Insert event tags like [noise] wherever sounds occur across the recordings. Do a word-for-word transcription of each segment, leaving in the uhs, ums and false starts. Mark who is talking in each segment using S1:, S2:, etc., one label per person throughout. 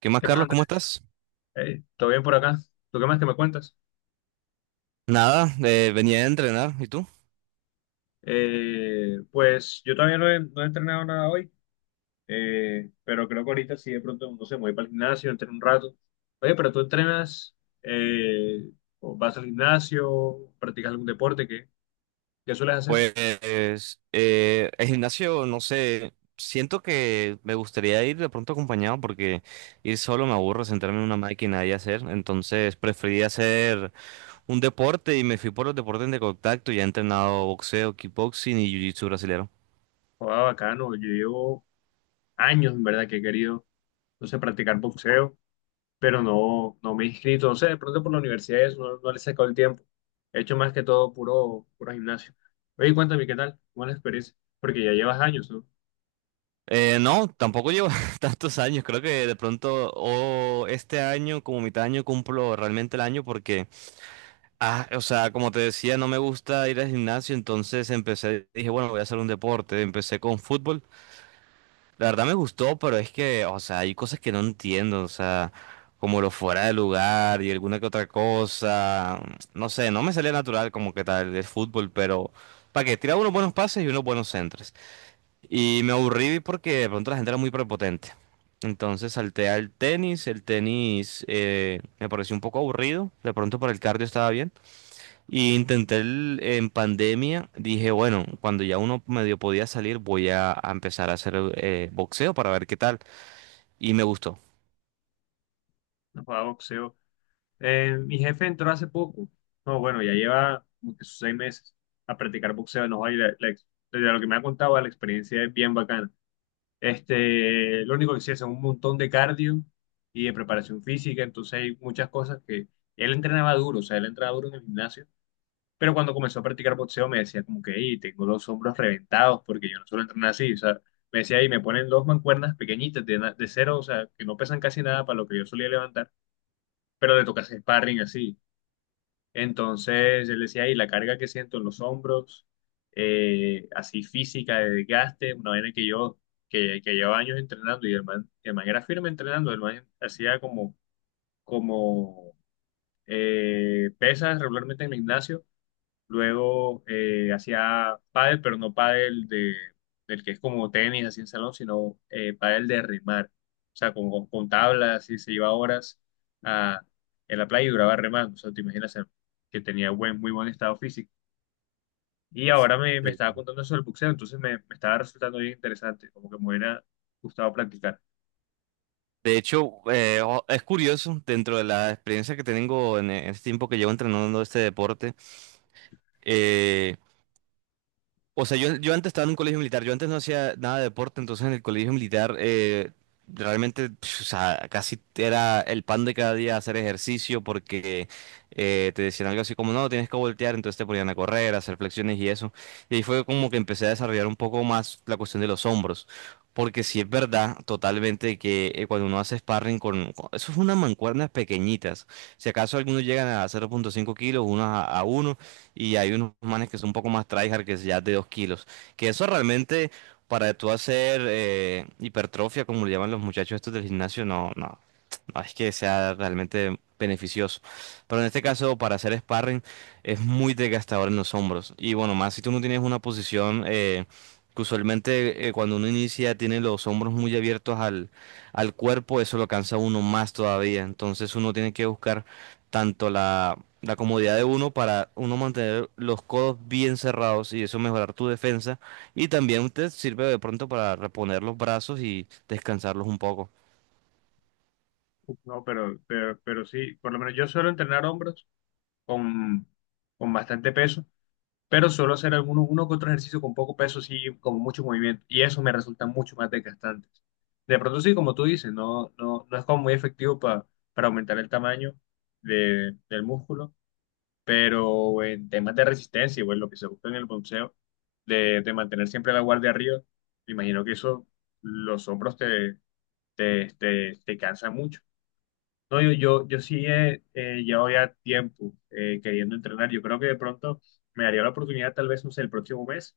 S1: ¿Qué más,
S2: ¿Qué más,
S1: Carlos? ¿Cómo
S2: Andrés?
S1: estás?
S2: Hey, ¿todo bien por acá? ¿Tú qué más que me cuentas?
S1: Nada, eh, venía a entrenar. ¿Y tú?
S2: Eh, pues yo todavía no he, no he entrenado nada hoy, eh, pero creo que ahorita sí de pronto, no sé, me voy para el gimnasio, entreno un rato. Oye, pero tú entrenas, eh, o vas al gimnasio, practicas algún deporte, ¿qué, qué sueles hacer?
S1: Pues eh, el gimnasio, no sé, siento que me gustaría ir de pronto acompañado porque ir solo me aburro, sentarme en una máquina y hacer. Entonces preferí hacer un deporte y me fui por los deportes de contacto. Ya he entrenado boxeo, kickboxing y jiu-jitsu brasilero.
S2: Jugaba bacano, yo llevo años, en verdad que he querido, no sé, practicar boxeo, pero no, no me he inscrito. No sé, de pronto por la universidad eso, no, no le he sacado el tiempo. He hecho más que todo puro, puro gimnasio. Oye, cuéntame, ¿qué tal? ¿Cómo es la experiencia? Porque ya llevas años, ¿no?
S1: Eh, no, tampoco llevo [laughs] tantos años. Creo que de pronto o este año, como mitad de año, cumplo realmente el año porque… Ah, o sea, como te decía, no me gusta ir al gimnasio, entonces empecé, dije, bueno, voy a hacer un deporte, empecé con fútbol. La verdad me gustó, pero es que, o sea, hay cosas que no entiendo, o sea, como lo fuera de lugar y alguna que otra cosa, no sé, no me salía natural como que tal el fútbol, pero para que tiraba unos buenos pases y unos buenos centros. Y me aburrí porque de pronto la gente era muy prepotente. Entonces salté al tenis, el tenis eh, me pareció un poco aburrido, de pronto para el cardio estaba bien. Y intenté el- en pandemia, dije, bueno, cuando ya uno medio podía salir, voy a, a empezar a hacer eh, boxeo para ver qué tal. Y me gustó.
S2: No jugaba boxeo. Eh, mi jefe entró hace poco. No, bueno, ya lleva como que sus seis meses a practicar boxeo. No, y la- la ex- desde lo que me ha contado, la experiencia es bien bacana. Este, lo único que sí es un montón de cardio y de preparación física. Entonces hay muchas cosas que él entrenaba duro, o sea, él entrenaba duro en el gimnasio. Pero cuando comenzó a practicar boxeo me decía como que, hey, tengo los hombros reventados porque yo no suelo entrenar así. O sea, me decía, y me ponen dos mancuernas pequeñitas de, na- de cero, o sea, que no pesan casi nada para lo que yo solía levantar, pero le toca hacer sparring así. Entonces él decía, y la carga que siento en los hombros, eh, así física, de desgaste, una vaina que yo, que, que llevo años entrenando y el man, el man era firme entrenando, el man hacía como, como eh, pesas regularmente en el gimnasio. Luego eh, hacía pádel, pero no pádel de, del que es como tenis, así en salón, sino eh, pádel de remar. O sea, con, con, con tablas y se iba horas a, en la playa y duraba remando. O sea, te imaginas eh, que tenía buen, muy buen estado físico. Y ahora me, me estaba contando eso del boxeo, entonces me, me estaba resultando bien interesante, como que me hubiera gustado practicar.
S1: De hecho, eh, o- es curioso, dentro de la experiencia que tengo en, en este tiempo que llevo entrenando este deporte, eh, o sea, yo, yo antes estaba en un colegio militar, yo antes no hacía nada de deporte, entonces en el colegio militar eh, realmente, pf, o sea, casi era el pan de cada día hacer ejercicio porque eh, te decían algo así como, no, tienes que voltear, entonces te ponían a correr, a hacer flexiones y eso. Y ahí fue como que empecé a desarrollar un poco más la cuestión de los hombros, porque sí es verdad totalmente que eh, cuando uno hace sparring con, con- eso es unas mancuernas pequeñitas, si acaso algunos llegan a cero punto cinco kilos, unos a, uno y hay unos manes que son un poco más tryhard que es ya es de dos kilos. Que eso realmente para tú hacer eh, hipertrofia, como le llaman los muchachos estos del gimnasio, no, no, no es que sea realmente beneficioso. Pero en este caso, para hacer sparring, es muy desgastador en los hombros. Y bueno, más si tú no tienes una posición... eh, que usualmente eh, cuando uno inicia tiene los hombros muy abiertos al, al cuerpo, eso lo cansa a uno más todavía. Entonces uno tiene que buscar tanto la, la comodidad de uno para uno mantener los codos bien cerrados y eso mejorar tu defensa. Y también te sirve de pronto para reponer los brazos y descansarlos un poco.
S2: No, pero, pero, pero sí, por lo menos yo suelo entrenar hombros con, con bastante peso, pero suelo hacer algunos, uno que otro ejercicio con poco peso, sí, con mucho movimiento, y eso me resulta mucho más desgastante. De pronto, sí, como tú dices, no, no, no es como muy efectivo pa- para aumentar el tamaño de- del músculo, pero en temas de resistencia, bueno, lo que se busca en el boxeo, de, de mantener siempre la guardia arriba, me imagino que eso, los hombros te, te, te, te cansa mucho. No, yo, yo, yo sí eh, eh, llevo ya tiempo eh, queriendo entrenar. Yo creo que de pronto me daría la oportunidad, tal vez, no sé, el próximo mes,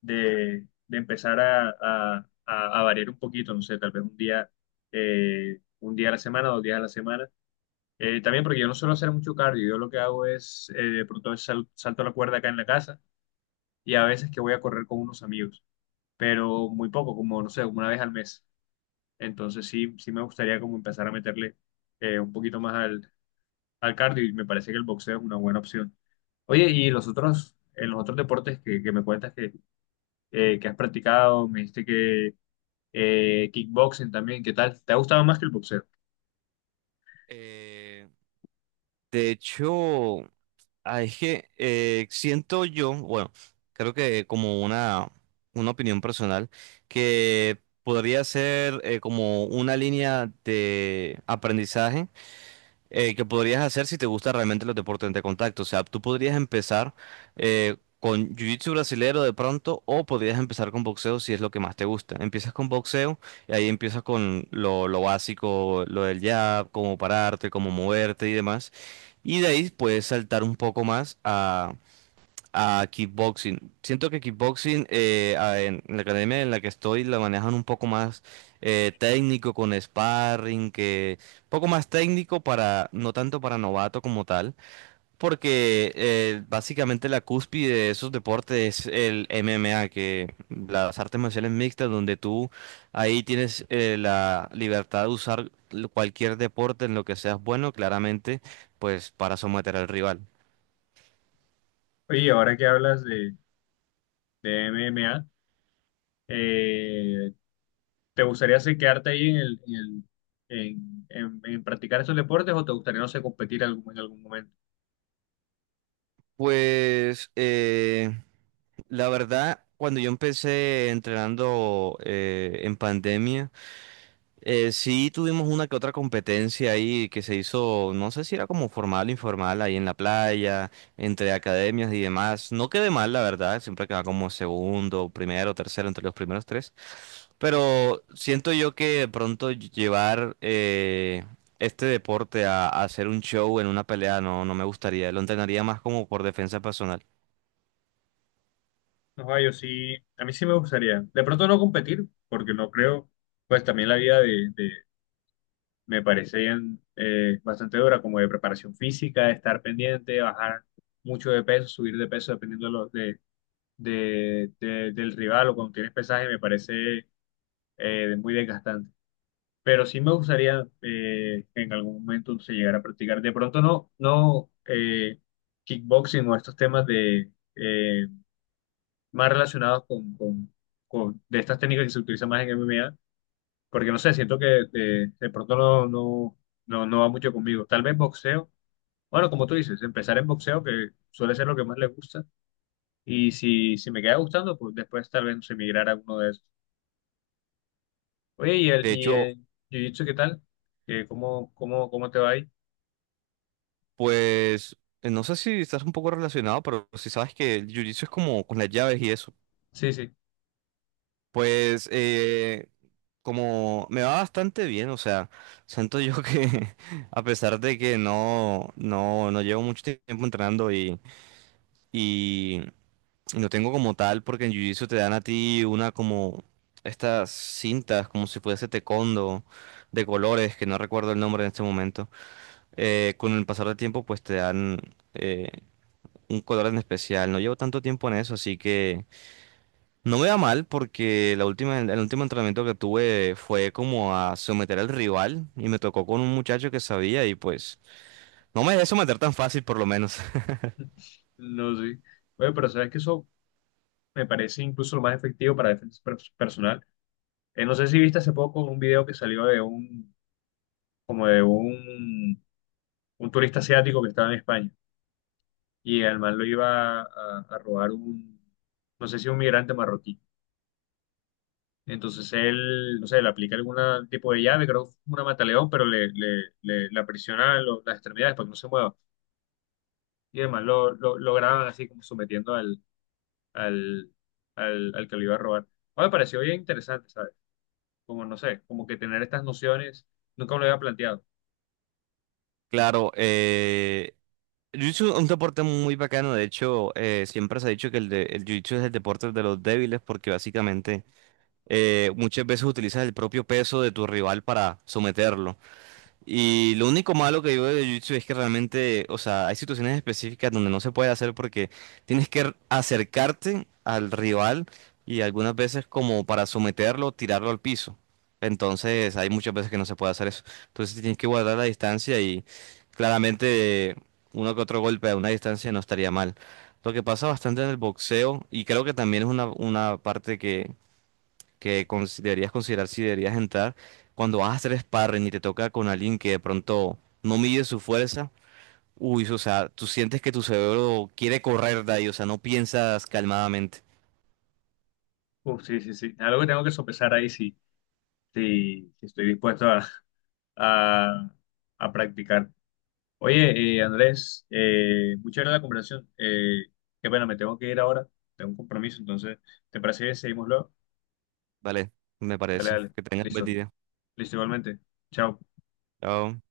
S2: de, de empezar a, a- a- a variar un poquito, no sé, tal vez un día, eh, un día a la semana, dos días a la semana. Eh, también porque yo no suelo hacer mucho cardio, yo lo que hago es, eh, de pronto sal- salto la cuerda acá en la casa y a veces que voy a correr con unos amigos, pero muy poco, como, no sé, como una vez al mes. Entonces sí, sí me gustaría como empezar a meterle eh, un poquito más al cardio y me parece que el boxeo es una buena opción. Oye, y los otros, en los otros deportes que, que me cuentas que, eh, que has practicado, me dijiste que eh, kickboxing también, ¿qué tal? ¿Te ha gustado más que el boxeo?
S1: Eh, de hecho, ah, es que eh, siento yo, bueno, creo que como una, una opinión personal, que podría ser eh, como una línea de aprendizaje eh, que podrías hacer si te gusta realmente los deportes de contacto. O sea, tú podrías empezar eh, con jiu-jitsu brasilero de pronto o podrías empezar con boxeo si es lo que más te gusta. Empiezas con boxeo y ahí empiezas con lo, lo básico, lo del jab, cómo pararte, cómo moverte y demás. Y de ahí puedes saltar un poco más a kickboxing. Siento que kickboxing eh, a- en la academia en la que estoy la manejan un poco más eh, técnico con sparring, que poco más técnico para, no tanto para novato como tal, porque eh, básicamente la cúspide de esos deportes es el M M A, que las artes marciales mixtas, donde tú ahí tienes eh, la libertad de usar cualquier deporte en lo que seas bueno, claramente, pues para someter al rival.
S2: Oye, y ahora que hablas de, de M M A, eh, ¿te gustaría sí, quedarte ahí en el, en el- en- en- en practicar estos deportes o te gustaría, no sé, competir algún- en algún momento?
S1: Pues eh, la verdad, cuando yo empecé entrenando eh, en pandemia, eh, sí, tuvimos una que otra competencia ahí que se hizo, no sé si era como formal o informal, ahí en la playa, entre academias y demás. No quedé mal, la verdad, siempre quedaba como segundo, primero, tercero, entre los primeros tres. Pero siento yo que de pronto llevar eh, este deporte a, a hacer un show en una pelea no, no me gustaría, lo entrenaría más como por defensa personal.
S2: No, yo sí, a mí sí me gustaría. De pronto no competir, porque no creo, pues también la vida de, me parece bien, eh, bastante dura, como de preparación física, de estar pendiente, bajar mucho de peso, subir de peso dependiendo de, lo- de- de- de- del rival o cuando tienes pesaje, me parece eh, muy desgastante. Pero sí me gustaría eh, que en algún momento se llegara a practicar. De pronto no, no eh, kickboxing o estos temas de eh, más relacionados con, con- con- de estas técnicas que se utilizan más en M M A, porque no sé, siento que de, de pronto no, no, no, no va mucho conmigo. Tal vez boxeo. Bueno, como tú dices, empezar en boxeo, que suele ser lo que más le gusta. Y si, si me queda gustando, pues después tal vez se migrar a uno de esos. Oye, ¿y el,
S1: De
S2: ¿y
S1: hecho,
S2: el jiu-jitsu qué tal? ¿Qué- ¿cómo, cómo, cómo te va ahí?
S1: pues, eh, no sé si estás un poco relacionado, pero si sabes que el jiu-jitsu es como con las llaves y eso.
S2: Sí, sí,
S1: Pues eh, como me va bastante bien, o sea, siento yo que [laughs] a pesar de que no, no, no llevo mucho tiempo entrenando y, y no tengo como tal, porque en Jiu-Jitsu te dan a ti una como estas cintas, como si fuese taekwondo de colores, que no recuerdo el nombre en este momento. Eh, con el pasar del tiempo pues te dan eh, un color en especial. No llevo tanto tiempo en eso, así que… No me va mal porque la última, el último entrenamiento que tuve fue como a someter al rival y me tocó con un muchacho que sabía y pues no me dejé someter tan fácil por lo menos. [laughs]
S2: no sé. Oye, pero sabes que eso me parece incluso lo más efectivo para defensa per- personal. Eh, no sé si viste hace poco un video que salió de un, como de un, un turista asiático que estaba en España y al man lo iba a, a robar un, no sé si un migrante marroquí. Entonces él, no sé, le aplica algún tipo de llave, creo que fue una mataleón, pero le, le, le, le aprisiona lo- las extremidades para que no se mueva. Y además lo, lo, lo graban así como sometiendo al, al, al, al que lo iba a robar. Ah, me pareció bien interesante, ¿sabes? Como, no sé, como que tener estas nociones, nunca me lo había planteado.
S1: Claro, eh, Jiu-Jitsu es un deporte muy bacano, de hecho eh, siempre se ha dicho que el, de, el Jiu-Jitsu es el deporte de los débiles porque básicamente eh, muchas veces utilizas el propio peso de tu rival para someterlo. Y lo único malo que digo de Jiu-Jitsu es que realmente, o sea, hay situaciones específicas donde no se puede hacer porque tienes que r- acercarte al rival y algunas veces como para someterlo, tirarlo al piso. Entonces, hay muchas veces que no se puede hacer eso. Entonces, tienes que guardar la distancia y claramente uno que otro golpe a una distancia no estaría mal. Lo que pasa bastante en el boxeo y creo que también es una, una parte que que cons- deberías considerar si deberías entrar cuando vas a hacer sparring y te toca con alguien que de pronto no mide su fuerza. Uy, o sea, tú sientes que tu cerebro quiere correr de ahí, o sea, no piensas calmadamente.
S2: Uf, sí, sí, sí. Algo que tengo que sopesar ahí, sí, sí, sí estoy dispuesto a, a, a practicar. Oye, eh, Andrés, eh, muchas gracias por la conversación. Eh, qué pena, me tengo que ir ahora. Tengo un compromiso, entonces, ¿te parece bien seguimos luego?
S1: Vale, me
S2: Dale,
S1: parece.
S2: dale.
S1: Que tengas un buen
S2: Listo.
S1: día.
S2: Listo, igualmente. Chao.
S1: Chao.